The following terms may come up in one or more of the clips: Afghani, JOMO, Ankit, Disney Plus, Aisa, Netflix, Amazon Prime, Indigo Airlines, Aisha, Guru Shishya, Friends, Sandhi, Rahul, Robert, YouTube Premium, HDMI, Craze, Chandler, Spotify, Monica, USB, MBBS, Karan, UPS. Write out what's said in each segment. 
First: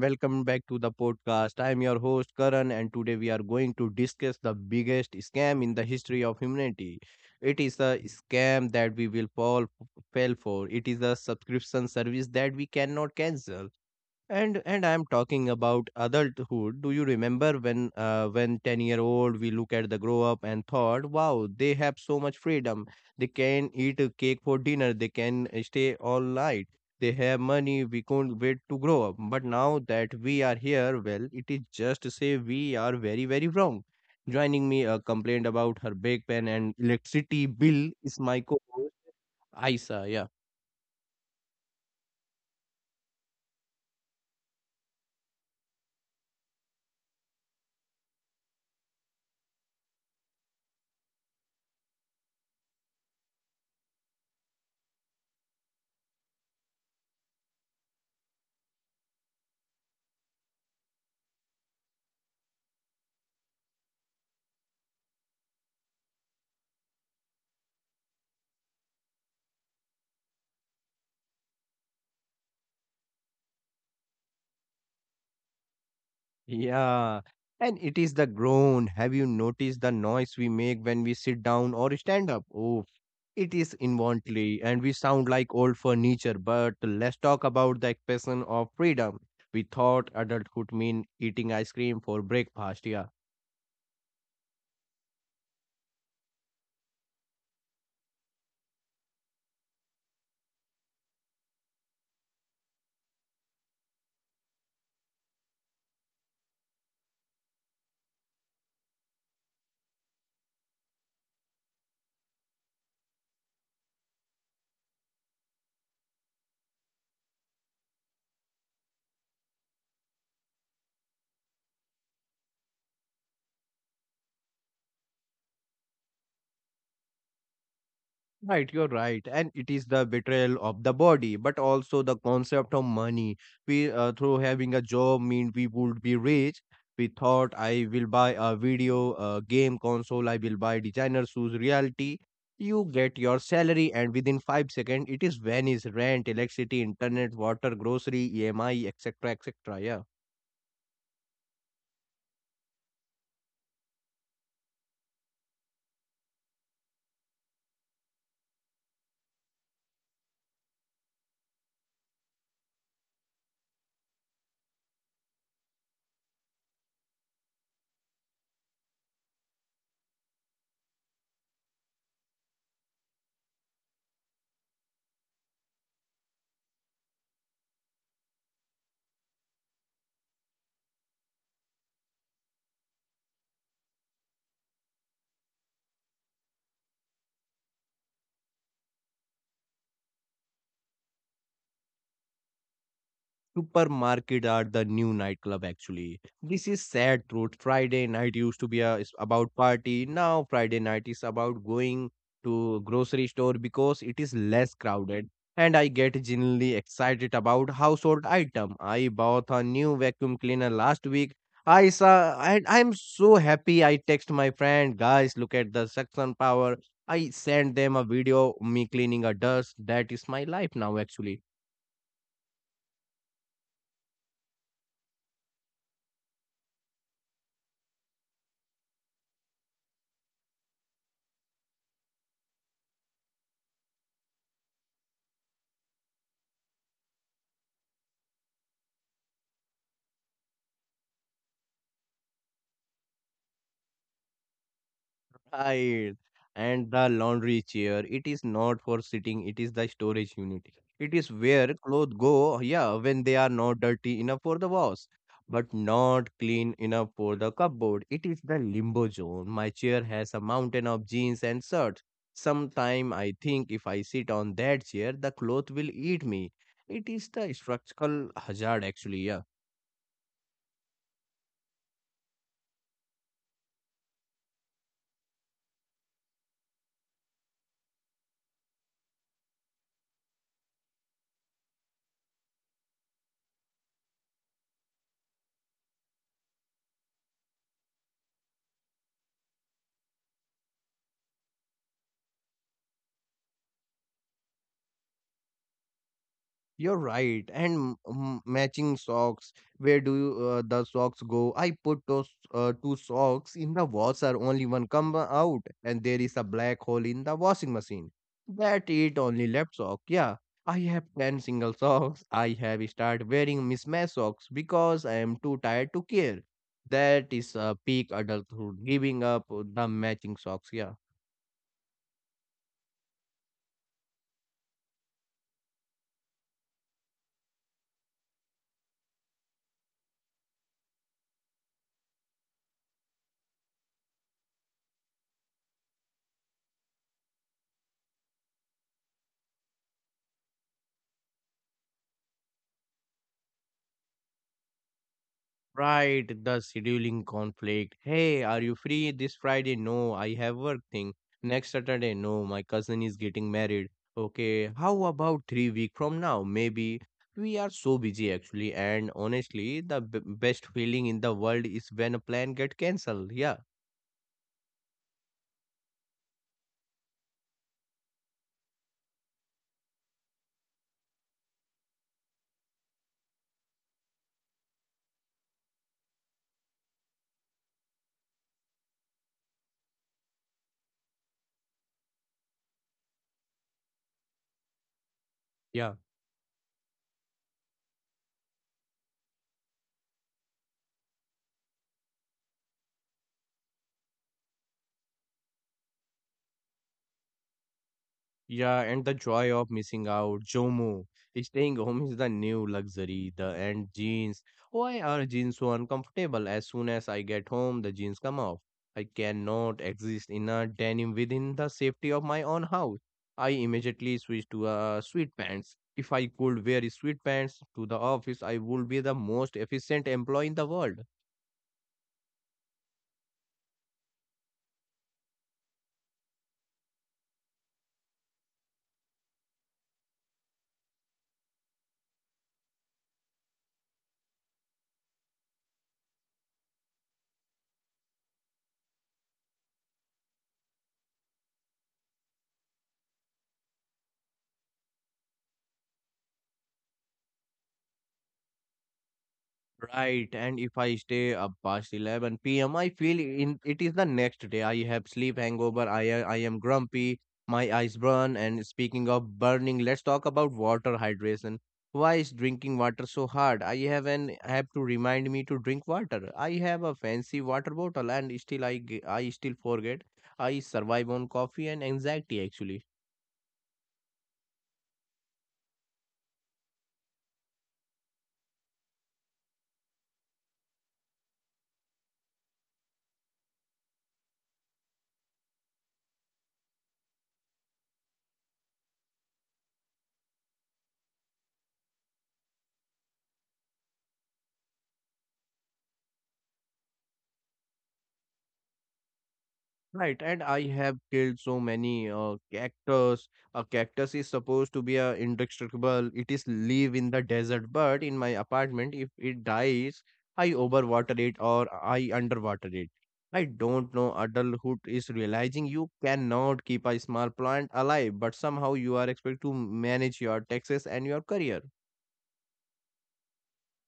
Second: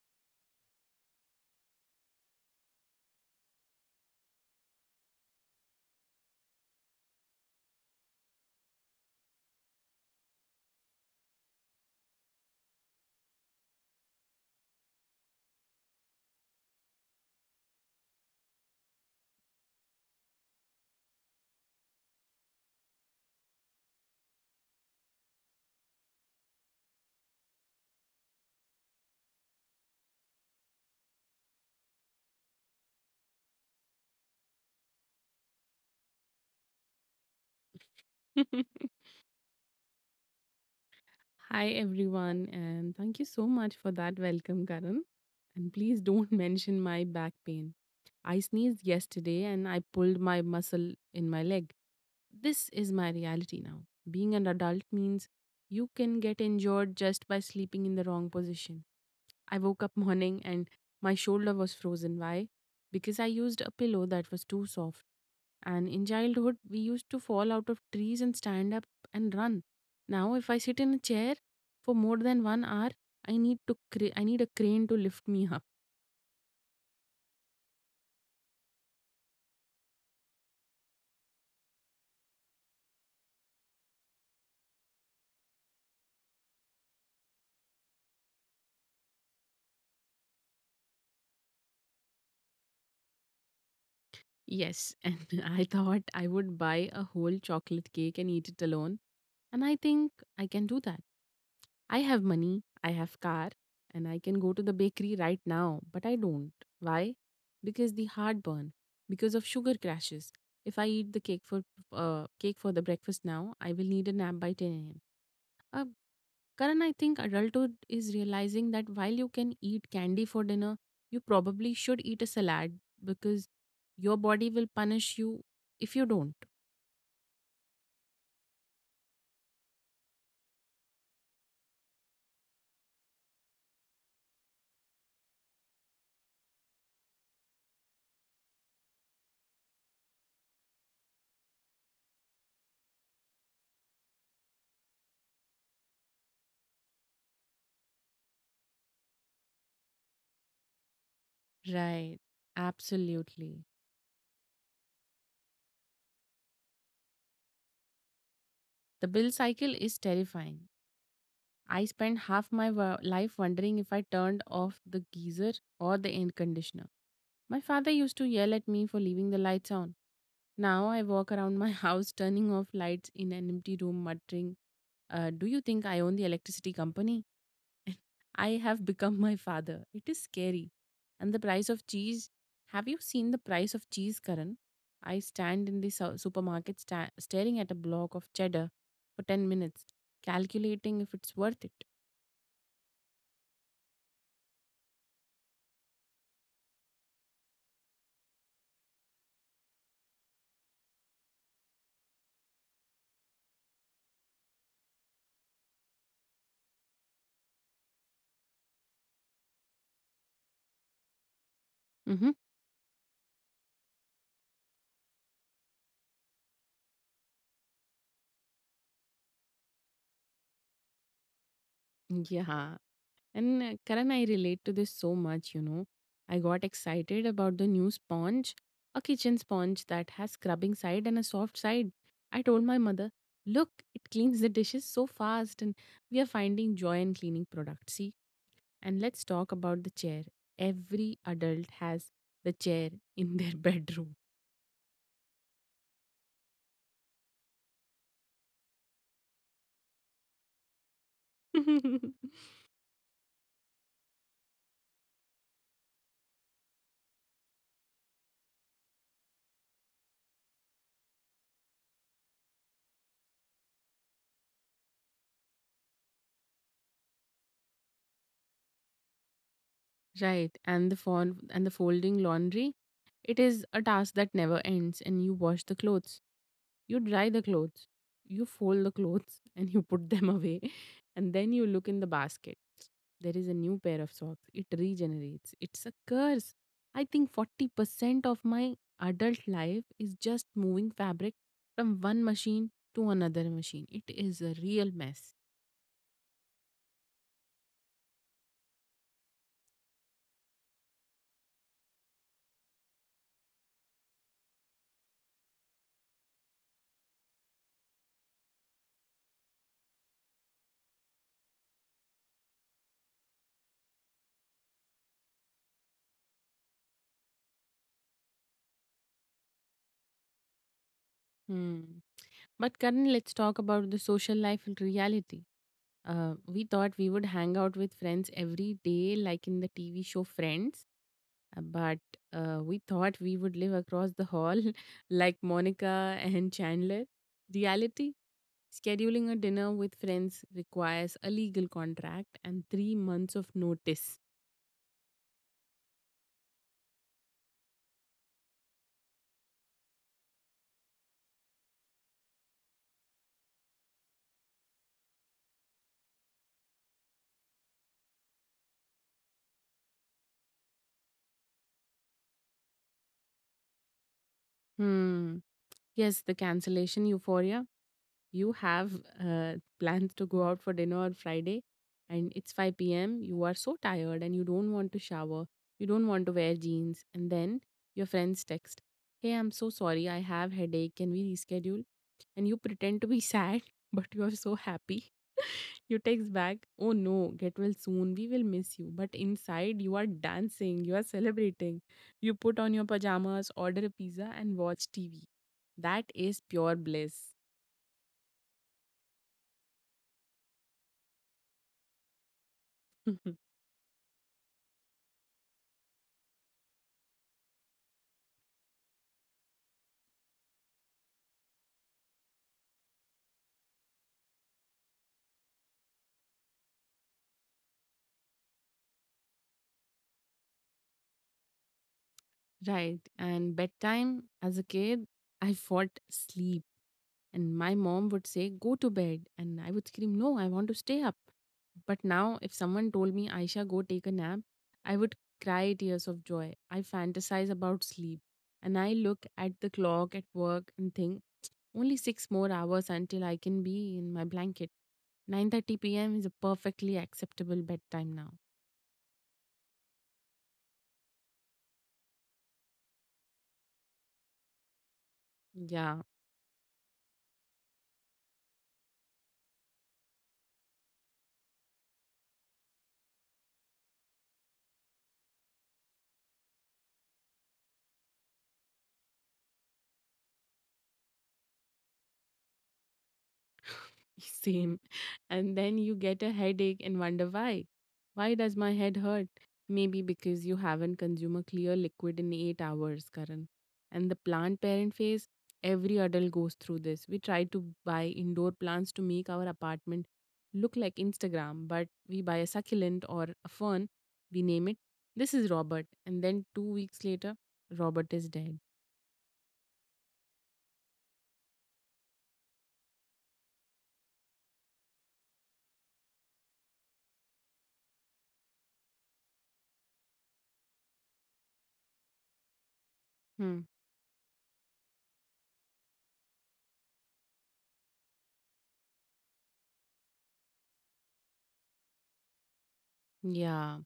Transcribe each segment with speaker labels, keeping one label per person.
Speaker 1: welcome back to the podcast. I am your host, Karan, and today we are going to discuss the biggest scam in the history of humanity. It is a scam that we will fell for. It is a subscription service that we cannot cancel. And I'm talking about adulthood. Do you remember when when 10-year-old we look at the grow up and thought, wow, they have so much freedom? They can eat a cake for dinner. They can stay all night. They have money. We couldn't wait to grow up. But now that we are here, well, it is just to say we are very very wrong. Joining me, a complaint about her big pen and electricity bill, is my co-host Aisa. Yeah.
Speaker 2: Hi, everyone, and thank you so much for that welcome, Karan. And please don't mention my back pain. I sneezed yesterday and I pulled my muscle in my leg. This is my reality now. Being an adult means you can get injured just by sleeping in the wrong position. I woke up morning and my shoulder was frozen. Why? Because I used a pillow that was too soft. And in childhood, we used to fall out of trees and stand up and run. Now, if I sit in a chair for more than 1 hour, I need a crane to lift me up.
Speaker 1: Yeah. And it is the groan. Have you noticed the noise we make when we sit down or stand up? Oh, it is involuntary and we sound like old furniture. But let's talk about the expression of freedom. We thought adulthood mean eating ice cream for breakfast. Yeah.
Speaker 2: Yes, and I thought I would buy a whole chocolate cake and eat it alone. And I think I can do that. I have money, I have car, and I can go to the bakery right now, but I don't. Why? Because the heartburn, because of sugar crashes. If I eat the cake for the breakfast now, I will need a nap by 10 a.m. Uh, Karan, I think adulthood is realizing that while you can eat candy for dinner, you probably should eat a salad because your body will punish you if you don't.
Speaker 1: Right, you're right. And it is the betrayal of the body, but also the concept of money. We through having a job, mean we would be rich. We thought I will buy a video, a game console, I will buy designer shoes. Reality, you get your salary, and within 5 seconds, it is vanished. Rent, electricity, internet, water, grocery, EMI, etc., etc. Yeah.
Speaker 2: Right. Absolutely. The bill cycle is terrifying. I spent half my life wondering if I turned off the geyser or the air conditioner. My father used to yell at me for leaving the lights on. Now I walk around my house turning off lights in an empty room, muttering, do you think I own the electricity company? I have become my father. It is scary. And the price of cheese. Have you seen the price of cheese, Karan? I stand in the supermarket staring at a block of cheddar for 10 minutes, calculating if it's worth it.
Speaker 1: Supermarket are the new nightclub actually. This is sad truth. Friday night used to be a, is about party. Now Friday night is about going to grocery store because it is less crowded. And I get genuinely excited about household item. I bought a new vacuum cleaner last week. I
Speaker 2: Mhm.
Speaker 1: saw and I'm so happy. I text my friend, guys, look at the suction power. I send them a video me cleaning a dust. That is my life now actually.
Speaker 2: Yeah, and Karan, I relate to this so much. I got excited about the new sponge, a kitchen sponge that has scrubbing side and a soft side. I told my mother, look, it cleans the dishes so fast, and we are finding joy in cleaning products. See, and let's talk about the chair. Every adult has the chair in their bedroom.
Speaker 1: Right. And the laundry chair, it is not for sitting, it is the storage unit. It is where clothes go, yeah, when they are not dirty enough for the wash, but not clean enough for the cupboard. It is the limbo zone. My chair has a mountain of jeans and shirts. Sometime I think if I sit on that chair, the cloth will eat me. It is the structural hazard, actually, yeah.
Speaker 2: Right, and the folding laundry, it is a task that never ends, and you wash the clothes. You dry the clothes, you fold the clothes, and you put them away. And then you look in the basket. There is a new pair of socks. It regenerates. It's a curse. I think 40% of my adult life is just moving fabric from one machine to another machine. It is a real mess.
Speaker 1: You're right. And matching socks. Where do the socks go? I put those two socks in the washer. Only one come out, and there is a black hole in the washing machine. That it only left sock. Yeah, I have ten single socks. I have start wearing mismatched socks because I am too tired to care. That is a peak adulthood, giving up the matching socks. Yeah.
Speaker 2: Hmm. But Karan, let's talk about the social life and reality. We thought we would hang out with friends every day, like in the TV show Friends. But we thought we would live across the hall like Monica and Chandler. Reality, scheduling a dinner with friends requires a legal contract and 3 months of notice.
Speaker 1: Right, the scheduling conflict. Hey, are you free this Friday? No, I have work thing. Next Saturday? No, my cousin is getting married. Okay, how about 3 week from now? Maybe. We are so busy actually, and honestly, the b best feeling in the world is when a plan get cancelled. Yeah,
Speaker 2: Hmm. Yes, the cancellation euphoria. You have plans to go out for dinner on Friday and it's 5 p.m. You are so tired and you don't want to shower. You don't want to wear jeans. And then your friends text, Hey, I'm so sorry. I have headache. Can we reschedule? And you pretend to be sad, but you are so happy.
Speaker 1: yeah.
Speaker 2: You text back, Oh no, get well soon. We will miss you. But inside, you are dancing. You are celebrating. You put on your pajamas, order a pizza, and watch TV. That is pure bliss.
Speaker 1: Yeah, and the joy of missing out, JOMO. Staying home is the new luxury. The and jeans. Why are jeans so uncomfortable? As soon as I get home, the jeans come off. I cannot exist in a denim within the safety of my own house. I immediately switch to sweatpants. If I could wear sweatpants to the office, I would be the most efficient employee in the world.
Speaker 2: Right. And bedtime as a kid, I fought sleep. And my mom would say, go to bed. And I would scream, no, I want to stay up. But now, if someone told me, Aisha, go take a nap, I would cry tears of joy. I fantasize about sleep. And I look at the clock at work and think, only 6 more hours until I can be in my blanket. 9:30 p.m. is a perfectly acceptable bedtime now.
Speaker 1: Right, and if I stay up past 11 p.m., I feel in it is the next day. I have sleep hangover.
Speaker 2: Yeah.
Speaker 1: I am grumpy. My eyes burn. And speaking of burning, let's talk about water hydration. Why is drinking water so hard? I have an app to remind me to drink water. I have a fancy water bottle, and still I still forget. I survive on coffee and anxiety actually.
Speaker 2: Same. And then you get a headache and wonder why. Why does my head hurt? Maybe because you haven't consumed a clear liquid in 8 hours, Karan. And the plant parent phase, every adult goes through this. We try to buy indoor plants to make our apartment look like Instagram, but we buy a succulent or a fern, we name it. This is Robert. And then 2 weeks later, Robert is dead.
Speaker 1: Right, and I have killed so many cactus. A cactus is supposed to be indestructible. It is live in the desert, but in my apartment, if it dies, I overwater it or I underwater it. I don't know. Adulthood is realizing you cannot keep a small plant alive, but somehow you are expected to manage your taxes and your career.
Speaker 2: Yeah.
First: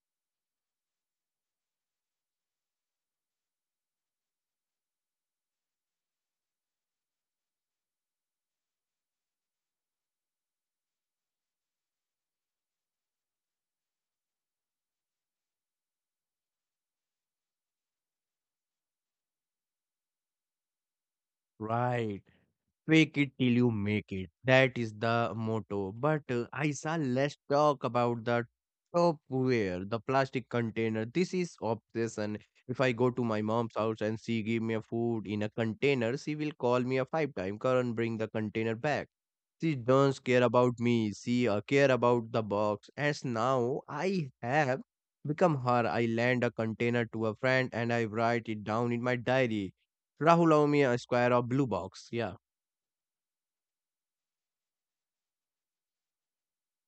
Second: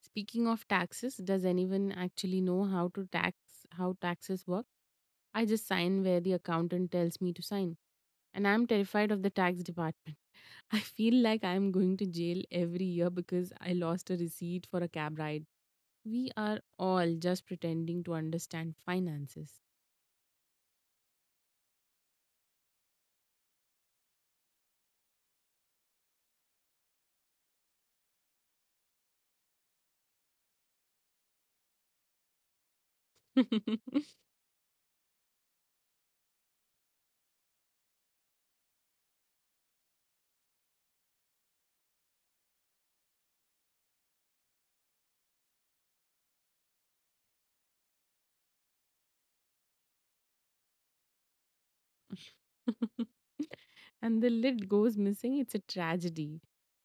Speaker 2: Speaking of taxes, does anyone actually know how taxes work? I just sign where the accountant tells me to sign. And I'm terrified of the tax department. I feel like I'm going to jail every year because I lost a receipt for a cab ride. We are all just pretending to understand finances.
Speaker 1: Right. Fake it till you make it. That is the motto. But Aisa, let's talk about the topware, the plastic container. This is obsession. If I go to my mom's house and she give me a food in a container, she will call me a five time. Karan, bring the container back. She doesn't care about me. She care about the box. As now I have become her. I lend a container to a friend and I write it down in my diary. Rahul, allow me a square of blue box. Yeah,
Speaker 2: And the lid goes missing, it's a tragedy.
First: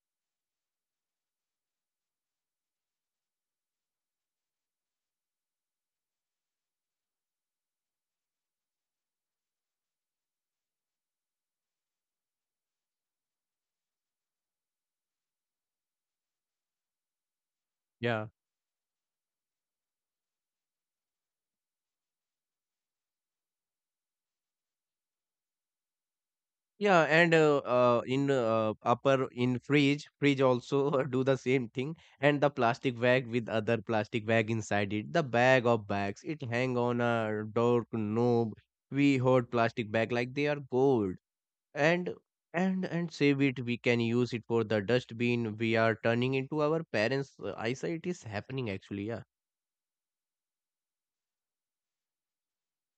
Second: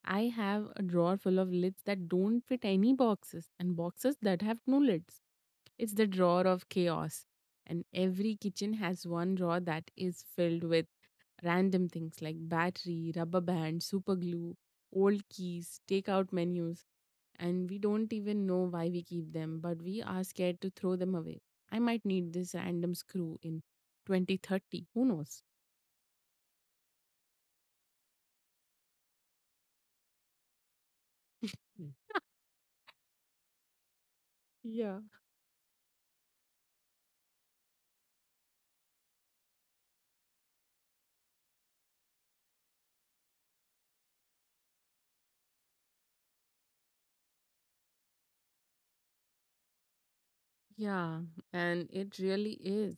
Speaker 2: I have a drawer full of lids that don't fit any boxes and boxes that have no lids. It's the drawer of chaos. And every kitchen has one drawer that is filled with random things like battery, rubber band, super glue, old keys, takeout menus, and we don't
Speaker 1: yeah.
Speaker 2: even know why we keep them, but we are scared to throw them away. I might need this random screw in 2030. Who knows?
Speaker 1: Yeah, and in fridge also do the same
Speaker 2: Mm.
Speaker 1: thing, and the plastic bag with other plastic bag inside
Speaker 2: Yeah.
Speaker 1: it. The bag of bags, it hang on a door knob. We hold plastic bag like they are gold, and and save it. We can use it for the dustbin. We are turning into our parents' eyesight is happening actually. Yeah.
Speaker 2: Yeah, and it really is.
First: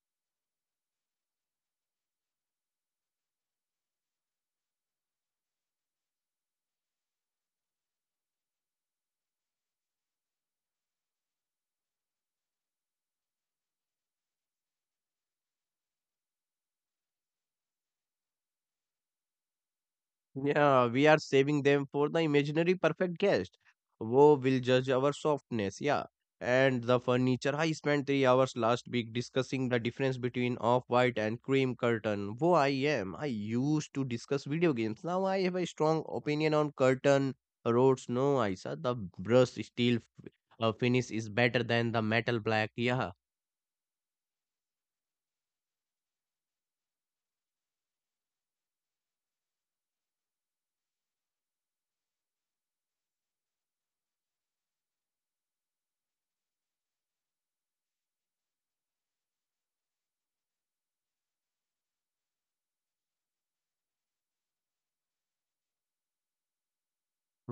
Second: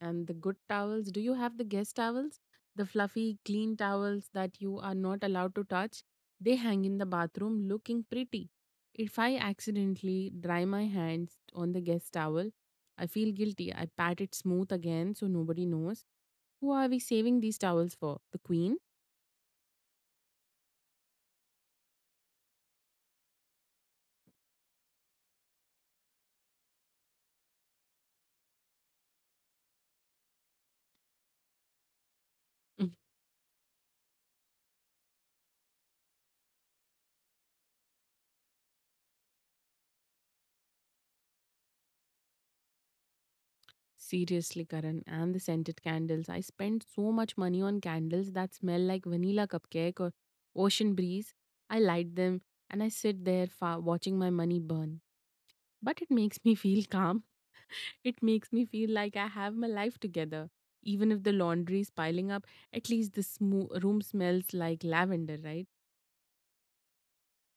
Speaker 2: And the good towels, do you have the guest towels? The fluffy, clean towels that you are not allowed to touch? They hang in the bathroom looking pretty. If I accidentally dry my hands on the guest towel, I feel guilty. I pat it smooth again so nobody knows. Who are we saving these towels for? The queen?
Speaker 1: Yeah, we are saving them for the imaginary perfect guest who will judge our softness. Yeah. And the furniture. I spent 3 hours last week discussing the difference between off-white and cream curtain. Who I am. I used to discuss video games. Now I have a strong opinion on curtain roads. No, I said the brushed steel f- finish is better than the metal black. Yeah.
Speaker 2: Seriously, Karan, and the scented candles. I spent so much money on candles that smell like vanilla cupcake or ocean breeze. I light them and I sit there watching my money burn. But it makes me feel calm. It makes me feel like I have my life together. Even if the laundry is piling up, at least the room smells like lavender, right?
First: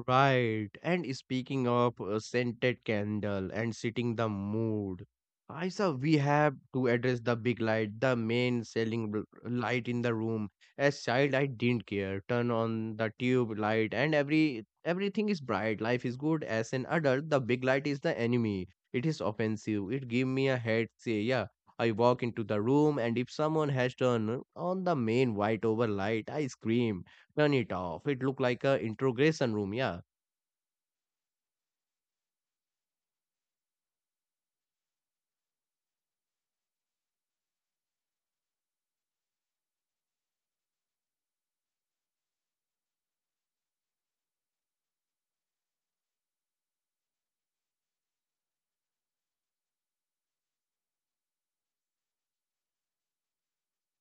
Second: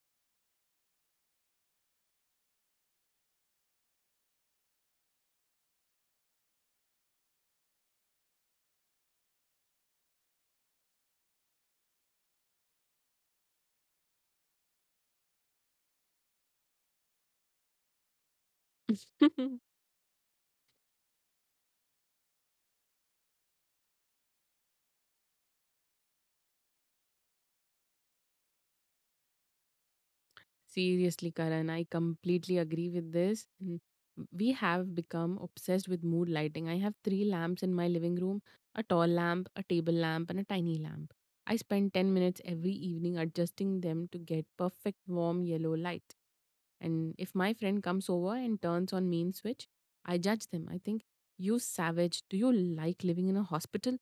Speaker 1: Right. And speaking of scented candle and setting the mood, I saw we have to address the big light, the main light in the room. As child, I didn't care. Turn on the tube light, and everything is bright. Life is good. As an adult, the big light is the enemy. It is offensive. It give me a head. Say, yeah. I walk into the room, and if someone has turned on the main white over light, I scream turn it off. It looked like a interrogation room, yeah.
Speaker 2: Seriously, Karan, I completely agree with this. Mm. We have become obsessed with mood lighting. I have three lamps in my living room: a tall lamp, a table lamp, and a tiny lamp. I spend 10 minutes every evening adjusting them to get perfect warm yellow light. And if my friend comes over and turns on mean switch, I judge them. I think, you savage, do you like living in a hospital?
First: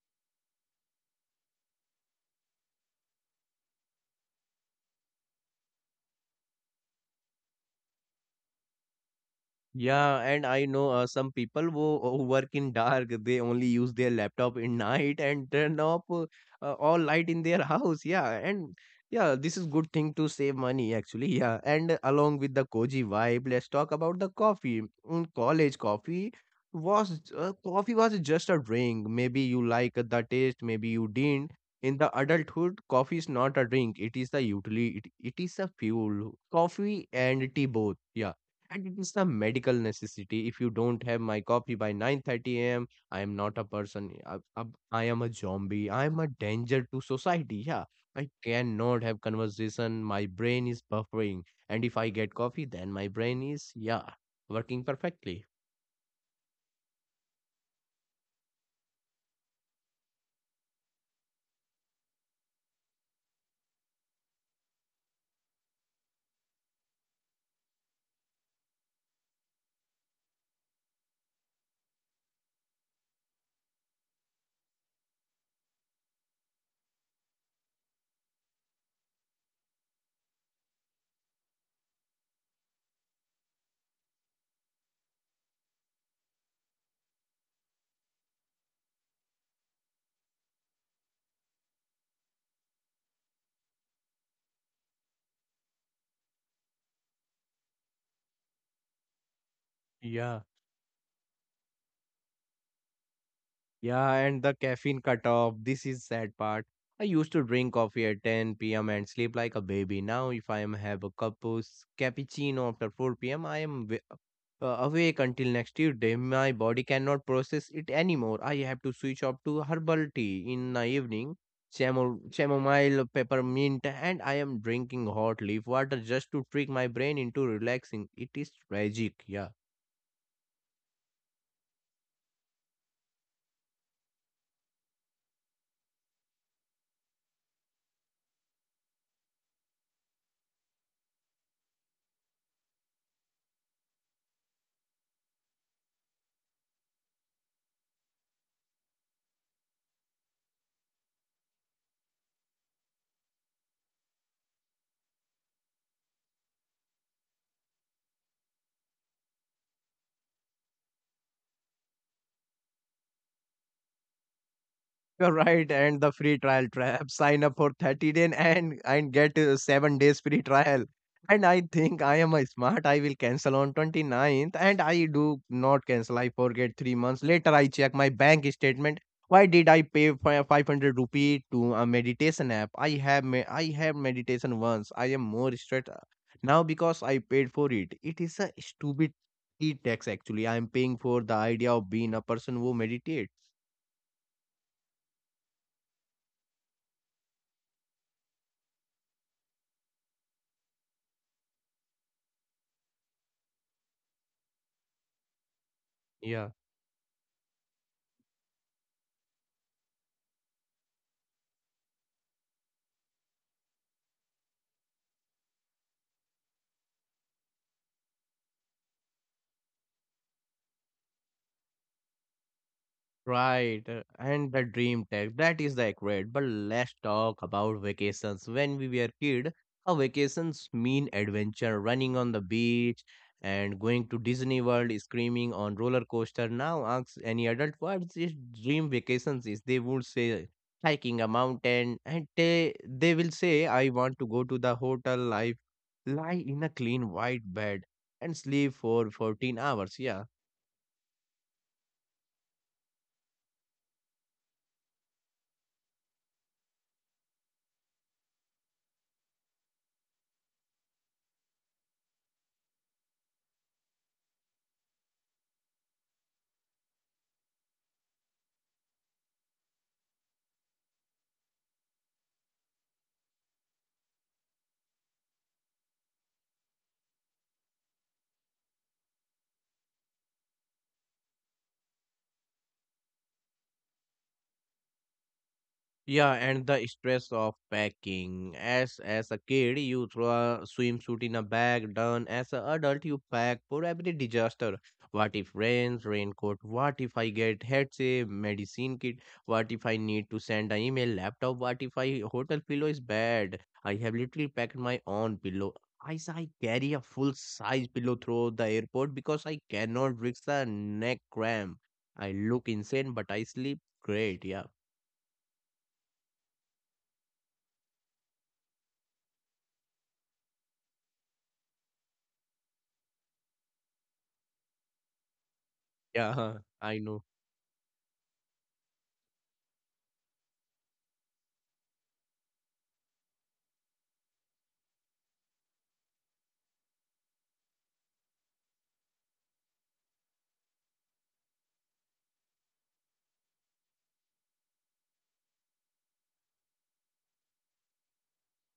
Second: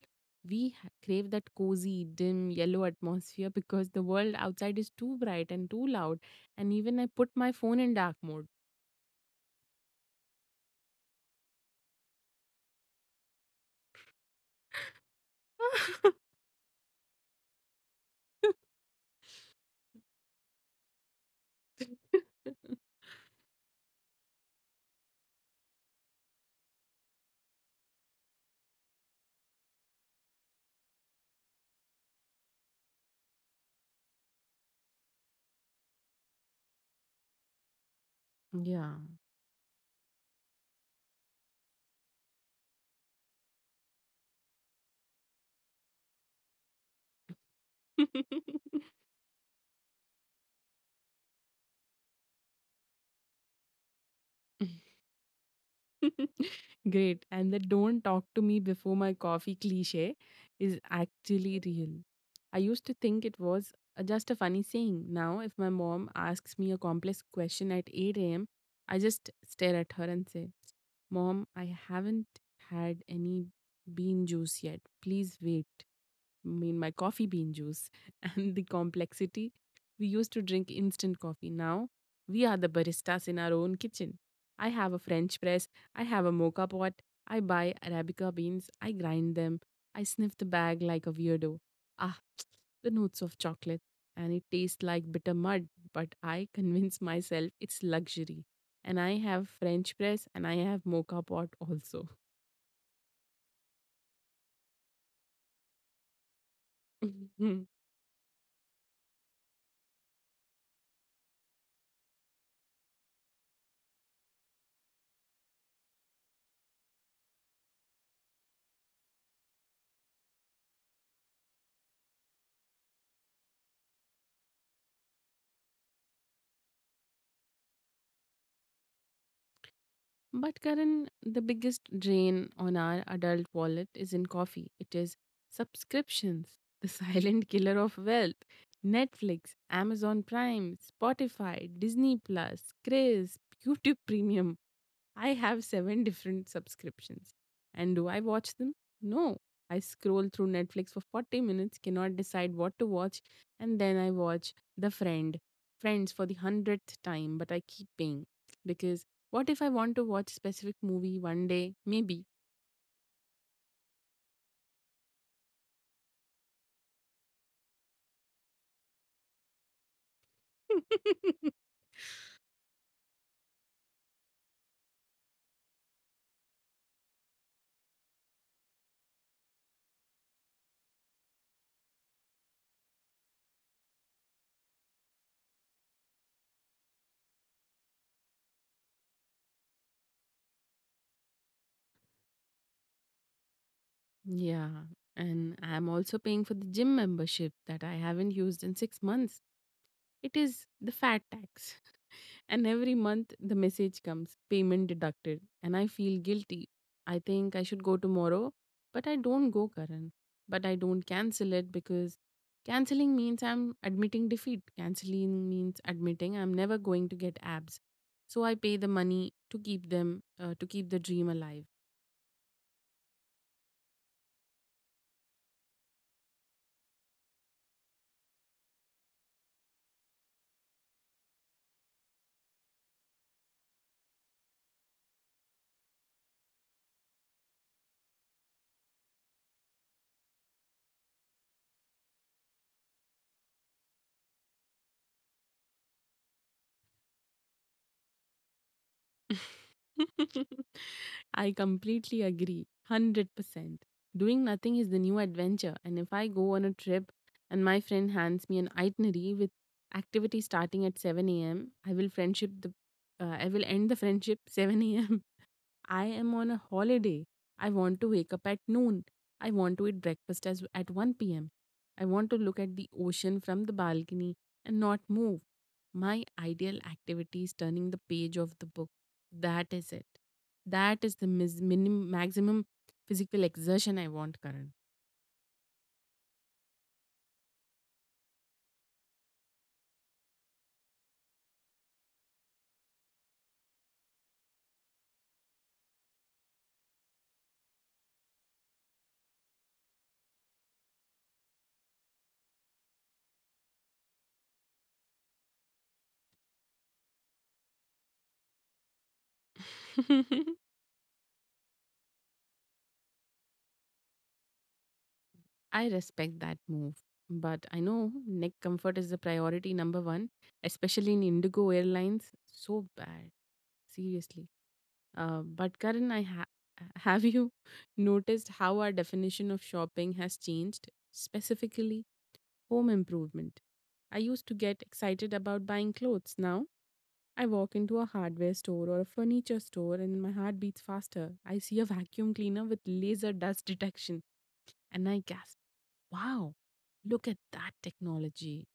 Speaker 2: We crave that cozy, dim, yellow atmosphere because the world outside is too bright and too loud, and even I put my phone in dark mode.
Speaker 1: Yeah, and I know some people who work in dark. They only use their laptop in night and turn off all light in their house. Yeah, and yeah, this is good thing to save money actually. Yeah, and along with the cozy vibe, let's talk about the coffee. Mm, college coffee was just a drink. Maybe you like the taste, maybe you didn't. In the adulthood, coffee is not a drink. It is the utility. It is a fuel. Coffee and tea both. Yeah, and
Speaker 2: Yeah.
Speaker 1: it is a medical necessity. If you don't have my coffee by 9:30 a.m., I am not a person. I am a zombie. I am a danger to society. Yeah, I cannot have conversation. My brain is buffering, and if I get coffee then my brain is, yeah, working perfectly.
Speaker 2: Great. And the don't talk to me before my coffee cliche is actually real. I used to think it was just a funny saying. Now, if my mom asks me a complex question at 8 a.m., I just stare at her and say, Mom, I haven't had any bean juice yet. Please wait. Mean my coffee bean juice, and the complexity. We used to drink instant coffee. Now we are the baristas in our own kitchen. I have a French press, I have a mocha pot, I buy Arabica beans, I grind them, I sniff the bag like a weirdo. Ah, the notes of chocolate, and it tastes like bitter mud, but I convince myself it's luxury. And I have French press
Speaker 1: Yeah.
Speaker 2: and I have mocha pot also.
Speaker 1: Yeah, and the caffeine cutoff. This is sad part. I used to drink coffee at 10 p.m. and sleep like a baby. Now, if I am have a cup of cappuccino after 4 p.m., I am awake until next Tuesday. My body cannot process it anymore. I have to switch up to herbal tea in the evening, chamomile, peppermint, and I am drinking hot leaf water just to trick my brain into relaxing. It is tragic. Yeah.
Speaker 2: But Karan, the biggest drain on our adult wallet is in coffee. It is subscriptions, the silent killer of wealth. Netflix, Amazon Prime, Spotify, Disney Plus, Craze, YouTube Premium. I have seven different subscriptions. And do I watch them? No. I scroll through Netflix for 40 minutes, cannot decide what to watch, and then I watch Friends for the 100th time, but I keep paying. Because what if I want to watch specific movie one day? Maybe.
Speaker 1: You're right, and the free trial trap. Sign up for 30 day and get 7 days free trial. And I think I am a smart. I will cancel on 29th, and I do not cancel. I forget 3 months later. I check my bank statement. Why did I pay 500 rupee to a meditation app? I have meditation once. I am more stressed now because I paid for it. It is a stupid tax actually. I am paying for the idea of being a person who meditates.
Speaker 2: Yeah. And I'm also paying for the gym membership that I haven't used in 6 months. It is the fat tax. And every month the message comes, payment deducted, and I feel
Speaker 1: Yeah.
Speaker 2: guilty. I think I should go tomorrow, but I don't go, Karan. But I don't cancel it because canceling means I'm admitting defeat. Canceling means admitting I'm never going to get abs. So I pay the money to to keep the dream alive.
Speaker 1: Right, and the dream tech, that is the accurate. But let's talk about vacations. When we were kid, our vacations mean adventure, running on the beach and going to Disney World, screaming on roller coaster. Now ask any adult what is dream vacations is. They would say hiking a mountain, and they will say I want to go to the hotel. I lie in a clean white bed and sleep for 14 hours. Yeah.
Speaker 2: I completely agree. 100%. Doing nothing is the new adventure. And if I go on a trip and my friend hands me an itinerary with activity starting at 7 a.m., I will end the friendship 7 a.m. I am on a holiday. I want to wake up at noon. I want to eat breakfast at 1 p.m. I want to look at the ocean from the balcony and not move. My ideal activity is turning the page of the book. That is it. That is the maximum physical exertion I want, Karan.
Speaker 1: Yeah, and the stress of packing. As a kid, you throw a swimsuit in a bag. Done. As an adult, you pack for every disaster. What if rains, raincoat? What if I get headache, medicine kit? What if I need to send an email, laptop? What if I hotel pillow is bad? I have literally packed my own pillow. I carry a full size pillow through the airport because I cannot risk the neck cramp. I look insane, but I sleep great. Yeah.
Speaker 2: I respect that move. But I know neck comfort is the priority number one, especially in Indigo Airlines. So bad. Seriously. But Karan,
Speaker 1: Yeah, huh, I know.
Speaker 2: have you noticed how our definition of shopping has changed? Specifically, home improvement. I used to get excited about buying clothes. Now I walk into a hardware store or a furniture store and my heart beats faster. I see a vacuum cleaner with laser dust detection and I gasp, wow, look at that technology.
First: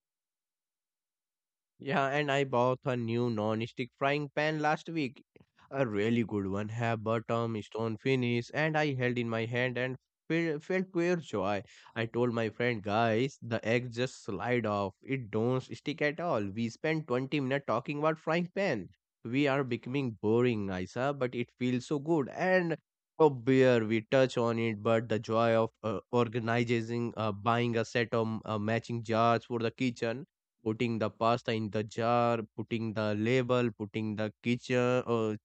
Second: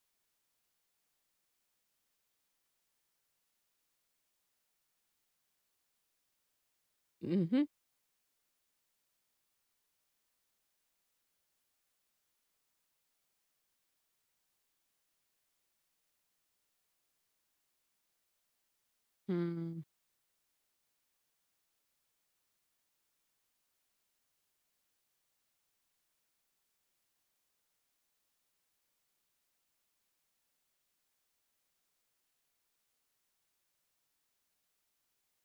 Speaker 1: Yeah, and I bought a new non-stick frying pan last week. A really good one, have bottom,
Speaker 2: Mhm.
Speaker 1: stone finish, and I held in my hand and felt pure joy. I told my friend, guys, the eggs just slide off. It don't stick at all. We spent 20 minutes talking about frying pan. We are
Speaker 2: Hmm.
Speaker 1: becoming boring, Isa, but it feels so good. And oh beer, we touch on it, but the joy of organizing, buying a set of matching jars for the kitchen, putting the pasta in the jar, putting the label, putting the kitchen or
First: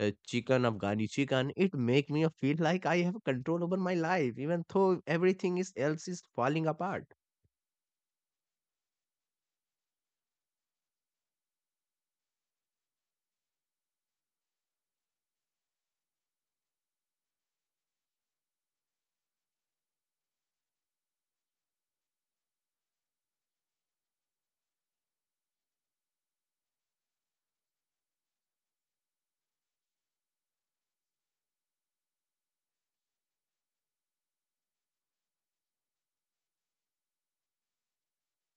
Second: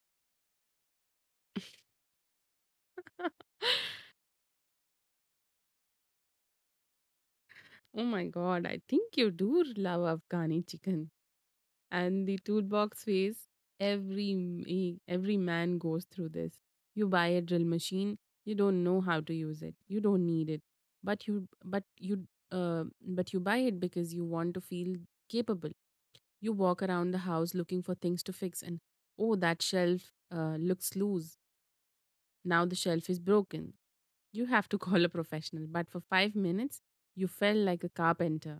Speaker 1: chicken, Afghani chicken. It make me feel like I have control over my life, even though everything is else is falling apart.
Speaker 2: Oh my god, I think you do love Afghani chicken. And the toolbox phase, every man goes through this. You buy a drill machine, you don't know how to use it, you don't need it, but you but you uh, but you buy it because you want to feel capable. You walk around the house looking for things to fix and oh, that shelf looks loose. Now the shelf is broken, you have to call a professional, but for 5 minutes you felt like a carpenter.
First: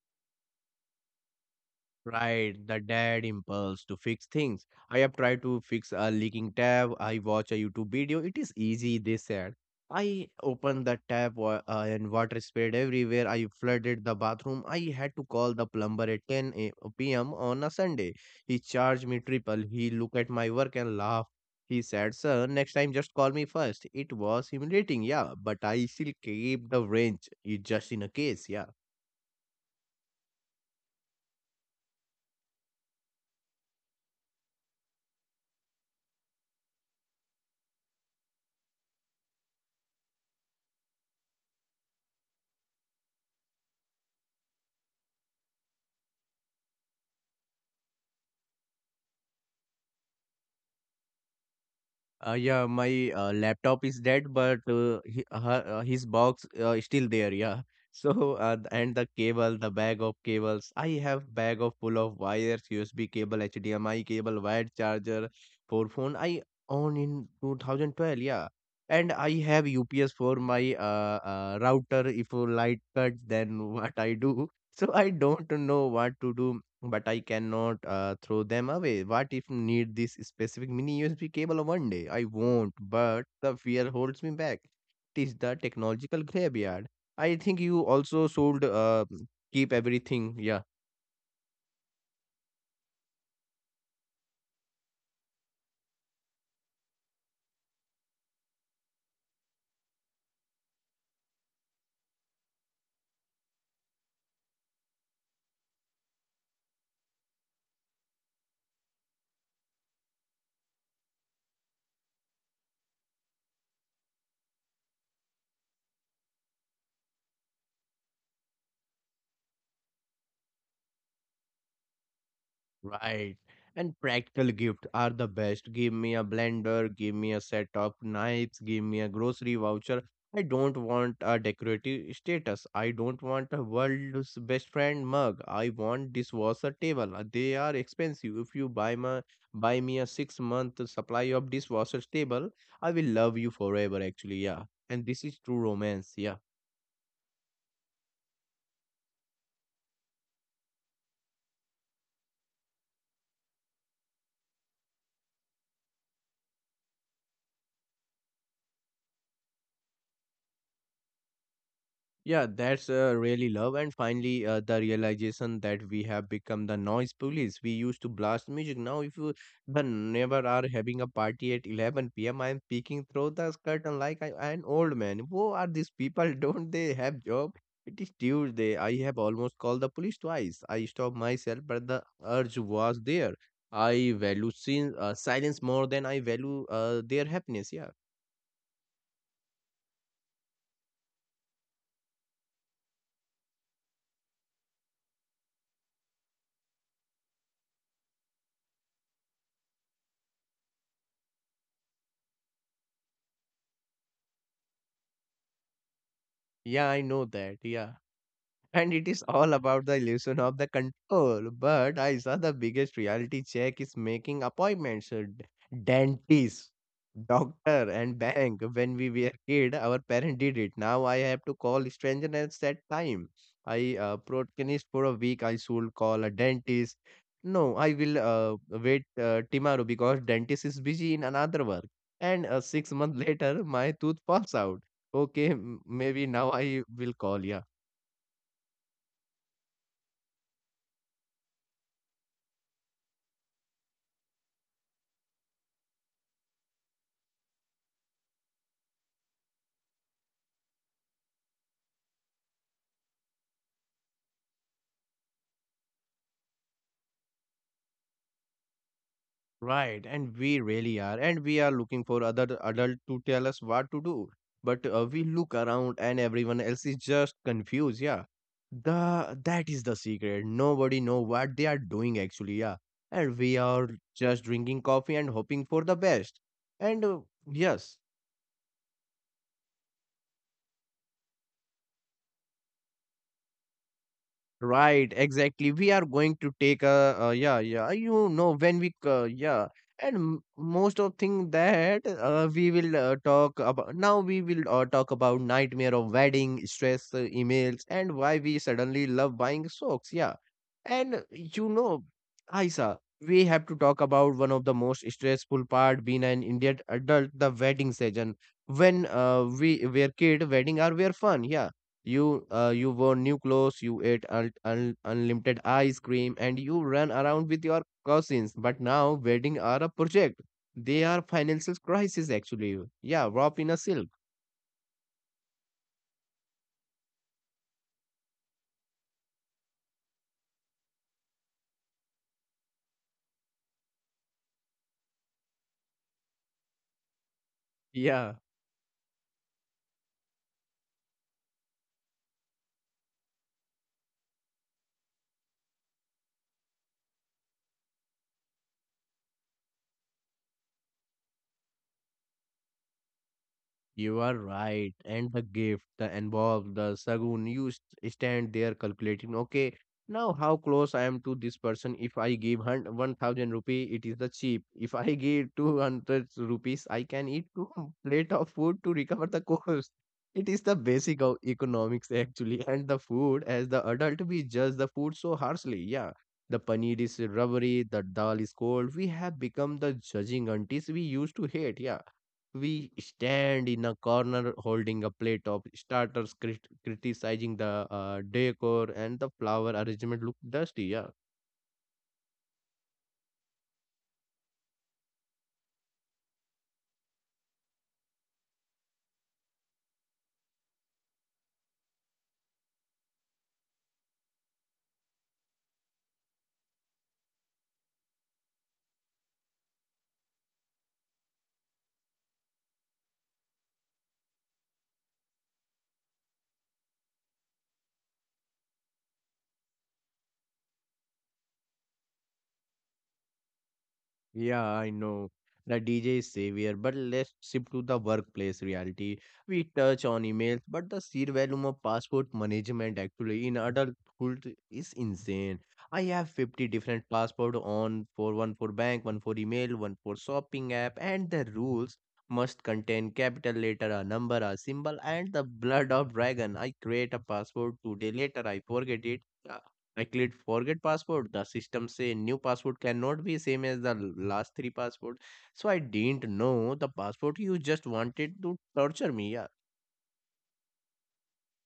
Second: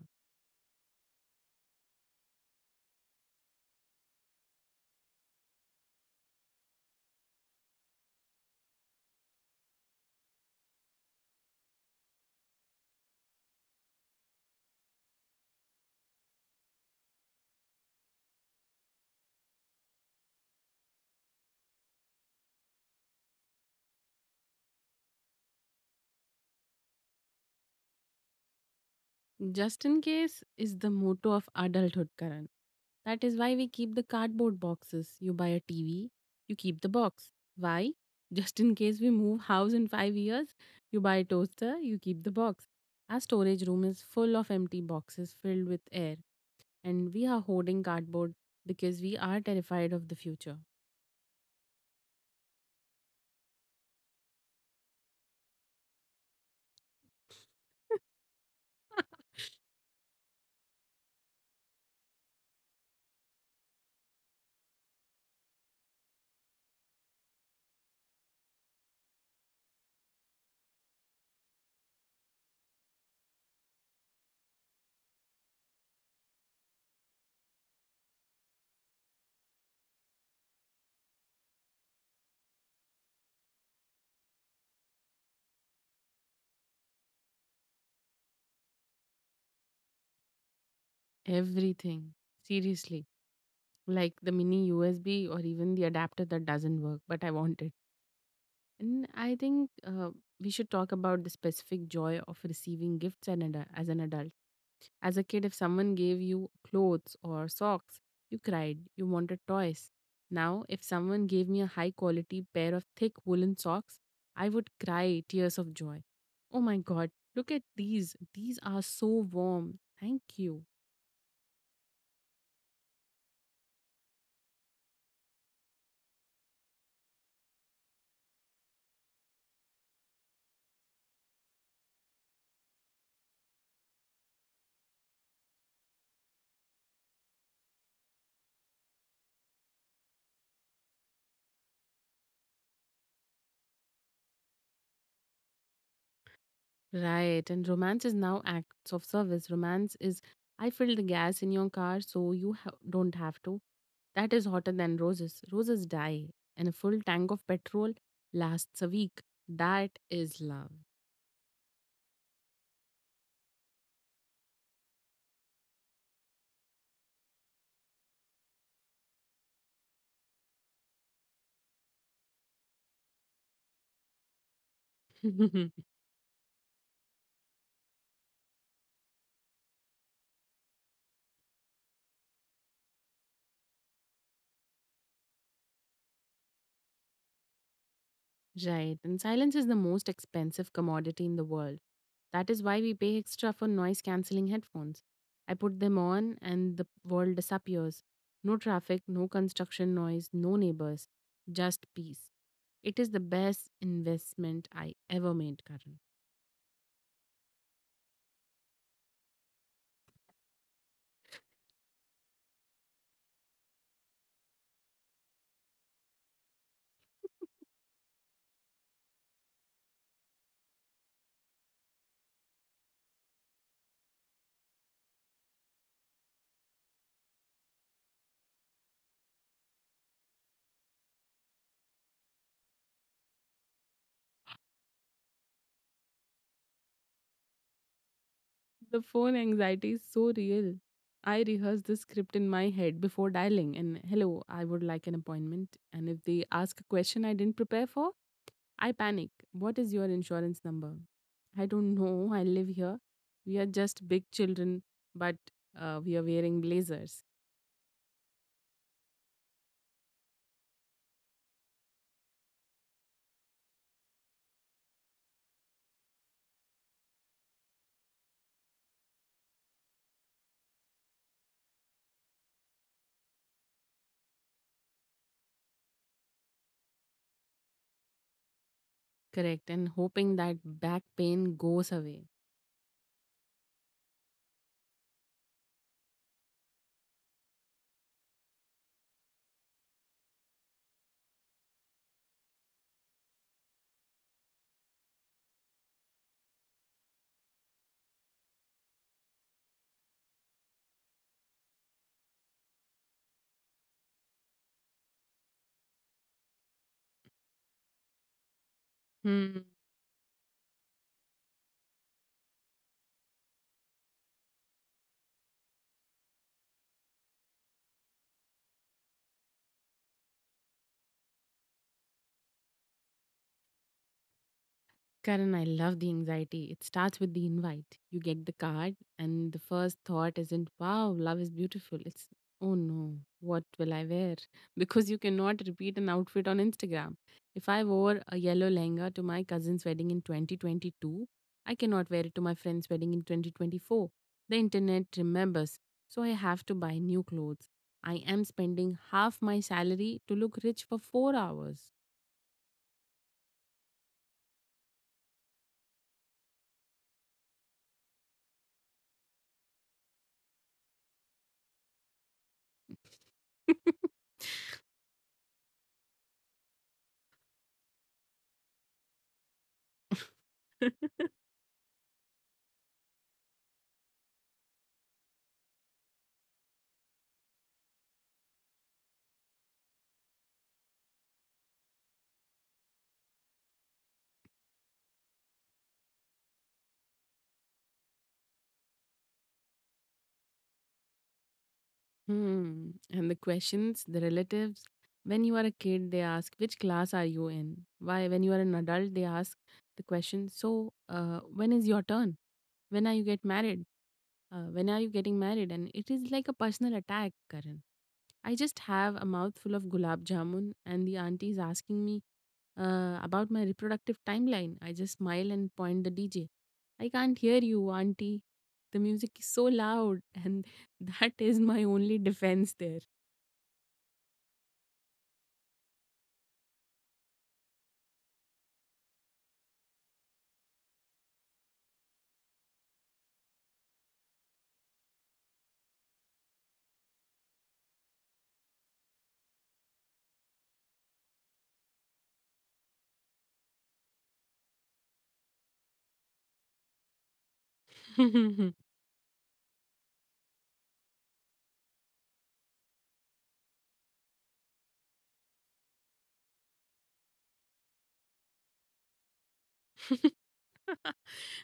Speaker 1: Right, the dad impulse to fix things. I have tried to fix a leaking tab. I watch a YouTube video. It is easy, they said. I opened the tap, and water sprayed everywhere. I flooded the bathroom. I had to call the plumber at 10 p.m. on a Sunday. He charged me triple. He looked at my work and laughed. He said, "Sir, next time just call me first." It was humiliating, yeah, but I still keep the wrench. It just in a case, yeah.
Speaker 2: Just in case is the motto of adulthood, Karan. That is why we keep the cardboard boxes. You buy a TV, you keep the box. Why? Just in case we move house in 5 years, you buy a toaster, you keep the box. Our storage room is full of empty boxes filled with air, and we are hoarding cardboard because we are terrified of the future.
Speaker 1: Yeah, my laptop is dead, but his box is still there. Yeah. So and the cable, the bag of cables. I have bag of full of wires, USB cable, HDMI cable, wired charger for phone. I own in 2012. Yeah, and I have UPS for my router. If a light cut, then what I do? So I don't know what to do but I cannot throw them away. What if need this specific mini USB cable one day? I won't, but the fear holds me back. It is the technological graveyard. I think you also should keep everything. Yeah.
Speaker 2: Everything. Seriously. Like the mini USB or even the adapter that doesn't work, but I want it. And I think we should talk about the specific joy of receiving gifts and as an adult. As a kid, if someone gave you clothes or socks, you cried, you wanted toys. Now, if someone gave me a high quality pair of thick woolen socks, I would cry tears of joy. Oh my god, look at these. These are so warm. Thank you.
Speaker 1: Right. And practical gift are the best. Give me a blender, give me a set of knives, give me a grocery voucher. I don't want a decorative status. I don't want a world's best friend mug. I want dishwasher table. They are expensive. If you buy me a 6 month supply of dishwasher table, I will love you forever actually, yeah. And this is true romance, yeah.
Speaker 2: Right, and romance is now acts of service. Romance is I filled the gas in your car so don't have to. That is hotter than roses. Roses die, and a full tank of petrol lasts a week. That is love.
Speaker 1: Yeah, that's really love. And finally, the realization that we have become the noise police. We used to blast music. Now, if you the neighbor are having a party at 11 p.m., I am peeking through the curtain like I, an old man. Who are these people? Don't they have job? It is Tuesday. I have almost called the police twice. I stopped myself, but the urge was there. I value silence more than I value their happiness. Yeah.
Speaker 2: Right. And silence is the most expensive commodity in the world. That is why we pay extra for noise cancelling headphones. I put them on and the world disappears. No traffic, no construction noise, no neighbors, just peace. It is the best investment I ever made, Karan.
Speaker 1: Yeah, I know that. Yeah. And it is all about the illusion of the control. But I saw the biggest reality check is making appointments, dentist, doctor, and bank. When we were kid, our parent did it. Now I have to call stranger at that time. I procrastinate for a week. I should call a dentist. No, I will wait tomorrow because dentist is busy in another work. And 6 months later, my tooth falls out. Okay, maybe now I will call. Yeah.
Speaker 2: The phone anxiety is so real. I rehearse the script in my head before dialing and hello, I would like an appointment. And if they ask a question I didn't prepare for, I panic. What is your insurance number? I don't know. I live here. We are just big children, but we are wearing blazers.
Speaker 1: Right, and we really are, and we are looking for other adult to tell us what to do. But we look around, and everyone else is just confused. Yeah, the that is the secret. Nobody know what they are doing actually. Yeah, and we are just drinking coffee and hoping for the best. And yes.
Speaker 2: Correct. And hoping that back pain goes away.
Speaker 1: Right, exactly. We are going to take a yeah, yeah. You know when we yeah, and most of thing that we will talk about now. We will talk about nightmare of wedding, stress, emails, and why we suddenly love buying socks. Yeah, and you know, Aisa, we have to talk about one of the most stressful part being an Indian adult, the wedding season. When
Speaker 2: Hmm.
Speaker 1: we were kid, wedding are were fun. Yeah, you wore new clothes, you ate unlimited ice cream, and you ran around with your cousins. But now wedding are a project. They are financial crisis actually. Yeah, wrap in a silk.
Speaker 2: Karan, I love the anxiety. It starts with the invite. You get the card, and the first thought isn't, wow, love is beautiful. It's, oh no, what will I wear? Because you cannot repeat an outfit on Instagram. If I wore
Speaker 1: Yeah.
Speaker 2: a yellow lehenga to my cousin's wedding in 2022, I cannot wear it to my friend's wedding in 2024. The internet remembers, so I have to buy new clothes. I am spending half my salary to look rich for 4 hours.
Speaker 1: You are right. And the gift, the involved, the sagun, you stand there calculating, okay, now how close I am to this person. If I give 1000 rupee, it is the cheap. If I give 200 rupees, I can eat two plate of food to recover the cost. It is the basic of economics actually. And the food, as the adult, we judge the food so harshly. Yeah. The paneer is rubbery, the dal is cold. We have become the judging aunties we used to hate. Yeah, we stand in a corner holding a plate of starters, criticizing the decor and the flower arrangement look dusty. Yeah.
Speaker 2: Hmm. And the questions, the relatives, when you are a kid, they ask, which class are you in? Why, when you are an adult, they ask the question, so when is your turn? When are you get married? When are you getting married? And it is like a personal attack, Karan. I just have a mouthful of gulab jamun, and the auntie is asking me about my reproductive timeline. I just smile and point the DJ. I can't hear you, auntie. The music is so loud, and that is my only defense there.
Speaker 1: Yeah, I know. The DJ is savior, but let's shift to the workplace reality. We touch on emails, but the sheer volume of passport management actually in adulthood is insane. I have 50 different passport on for one for bank, one for email, one for shopping app, and the rules must contain capital letter, a number, a symbol, and the blood of dragon. I create a passport today, later I forget it. I clicked forget password. The system say new password cannot be same as the l- last three password. So I didn't know the password. You just wanted to torture me. Yeah.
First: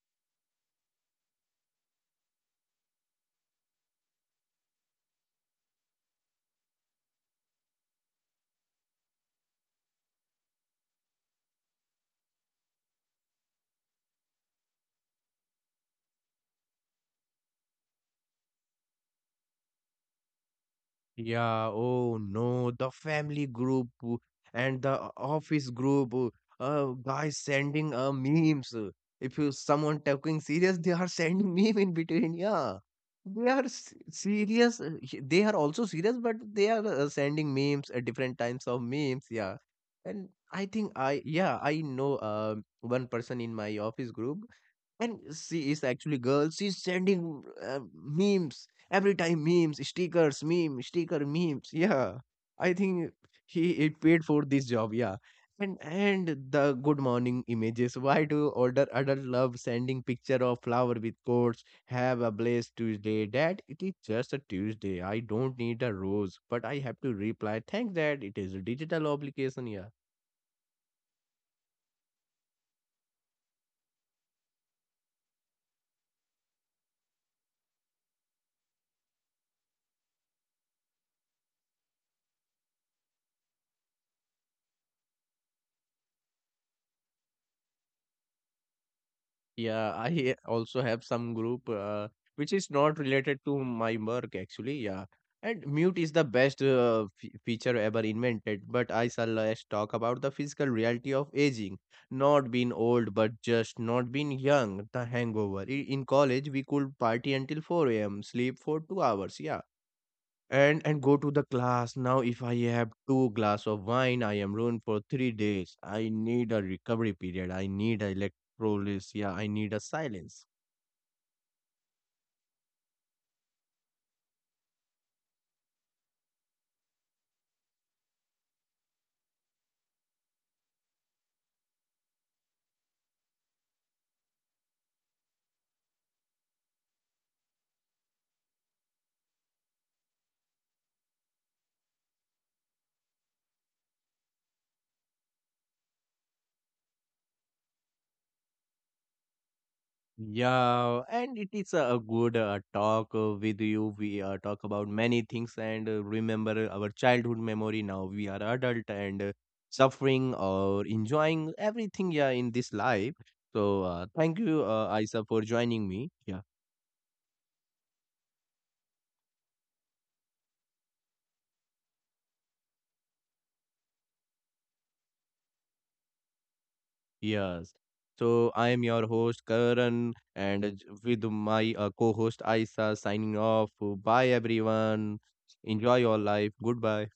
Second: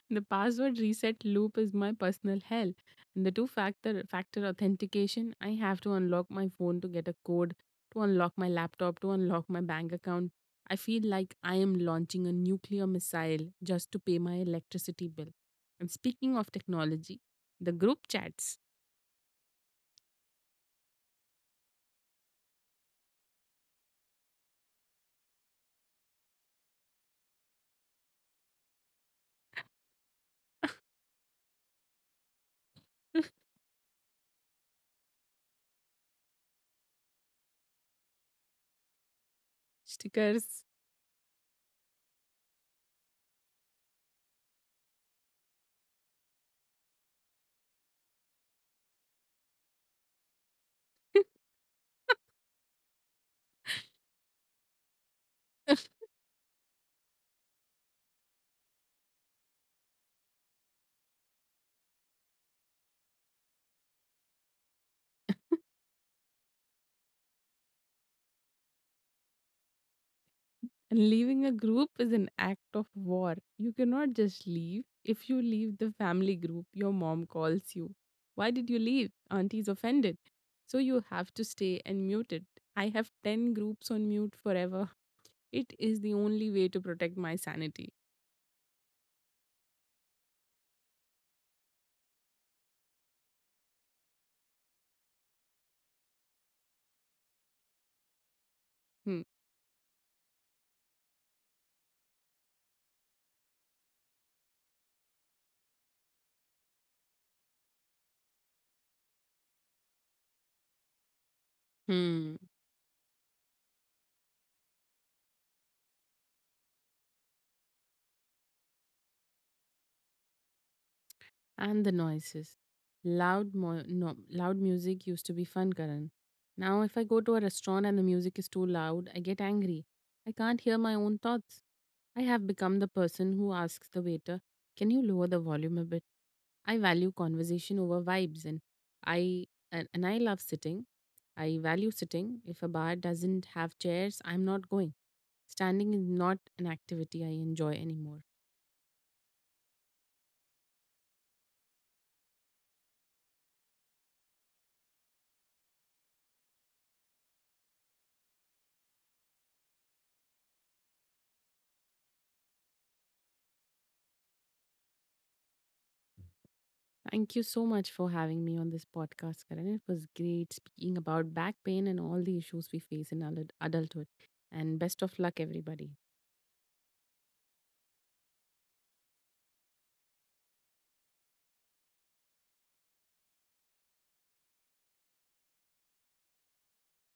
Speaker 2: The password reset loop is my personal hell. And the two factor authentication, I have to unlock my phone to get a code, to unlock my laptop, to unlock my bank account. I feel like I am launching a nuclear missile just to pay my electricity bill. And speaking of technology, the group chats,
Speaker 1: Yeah, oh no, the family group and the office group, guys sending memes. If you someone talking serious, they are sending meme in between. Yeah, serious. They are also serious, but they are sending memes at different times of memes. Yeah, and
Speaker 2: stickers.
Speaker 1: I think I yeah I know one person in my office group. And she is actually girl. She's sending memes every time. Memes, stickers, meme, sticker, memes. Yeah, I think he it paid for this job. Yeah, and the good morning images. Why do older adult love sending picture of flower with quotes? Have a blessed Tuesday, Dad. It is just a Tuesday. I don't need a rose, but I have to reply. Thanks, Dad. It is a digital obligation. Yeah.
Speaker 2: And leaving a group is an act of war. You cannot just leave. If you leave the family group, your mom calls you. Why did you leave? Auntie's offended. So you have to stay and mute it. I have 10 groups on mute forever. It is the only way to protect my sanity.
Speaker 1: Yeah, I also have some group which is not related to my work actually. Yeah, and mute is the best f feature ever invented. But I
Speaker 2: Hmm.
Speaker 1: shall let's talk about the physical reality of aging. Not being old, but just not being young. The hangover. In college, we could party until 4 a.m., sleep for 2 hours. Yeah, and go to the class. Now
Speaker 2: Hmm.
Speaker 1: if I have two glass of wine I am ruined for 3 days. I need a recovery period, I need a electrolysis, yeah, I need a silence.
Speaker 2: And the noises. Loud, mo- no, Loud music used to be fun, Karan. Now, if I go to a restaurant and the music is too loud, I get angry. I can't hear my own thoughts. I have become the person who asks the waiter, "Can you lower the volume a bit?" I value conversation over vibes, and I I love sitting. I value sitting. If a bar doesn't have chairs, I'm not going. Standing is not an activity I enjoy anymore.
Speaker 1: Yeah, and it is a good talk with you. We talk about many things and remember our childhood memory. Now we are adult and suffering or enjoying everything, yeah, in this life. So thank you Isa for joining me, yeah.
Speaker 2: Thank you so much for having me on this podcast, Karan. It was great speaking about back pain and all the issues we face in adulthood. And best of luck, everybody.
Speaker 1: Yes. So I am your host Karan and with my co-host Aisa signing off. Bye everyone. Enjoy your life. Goodbye.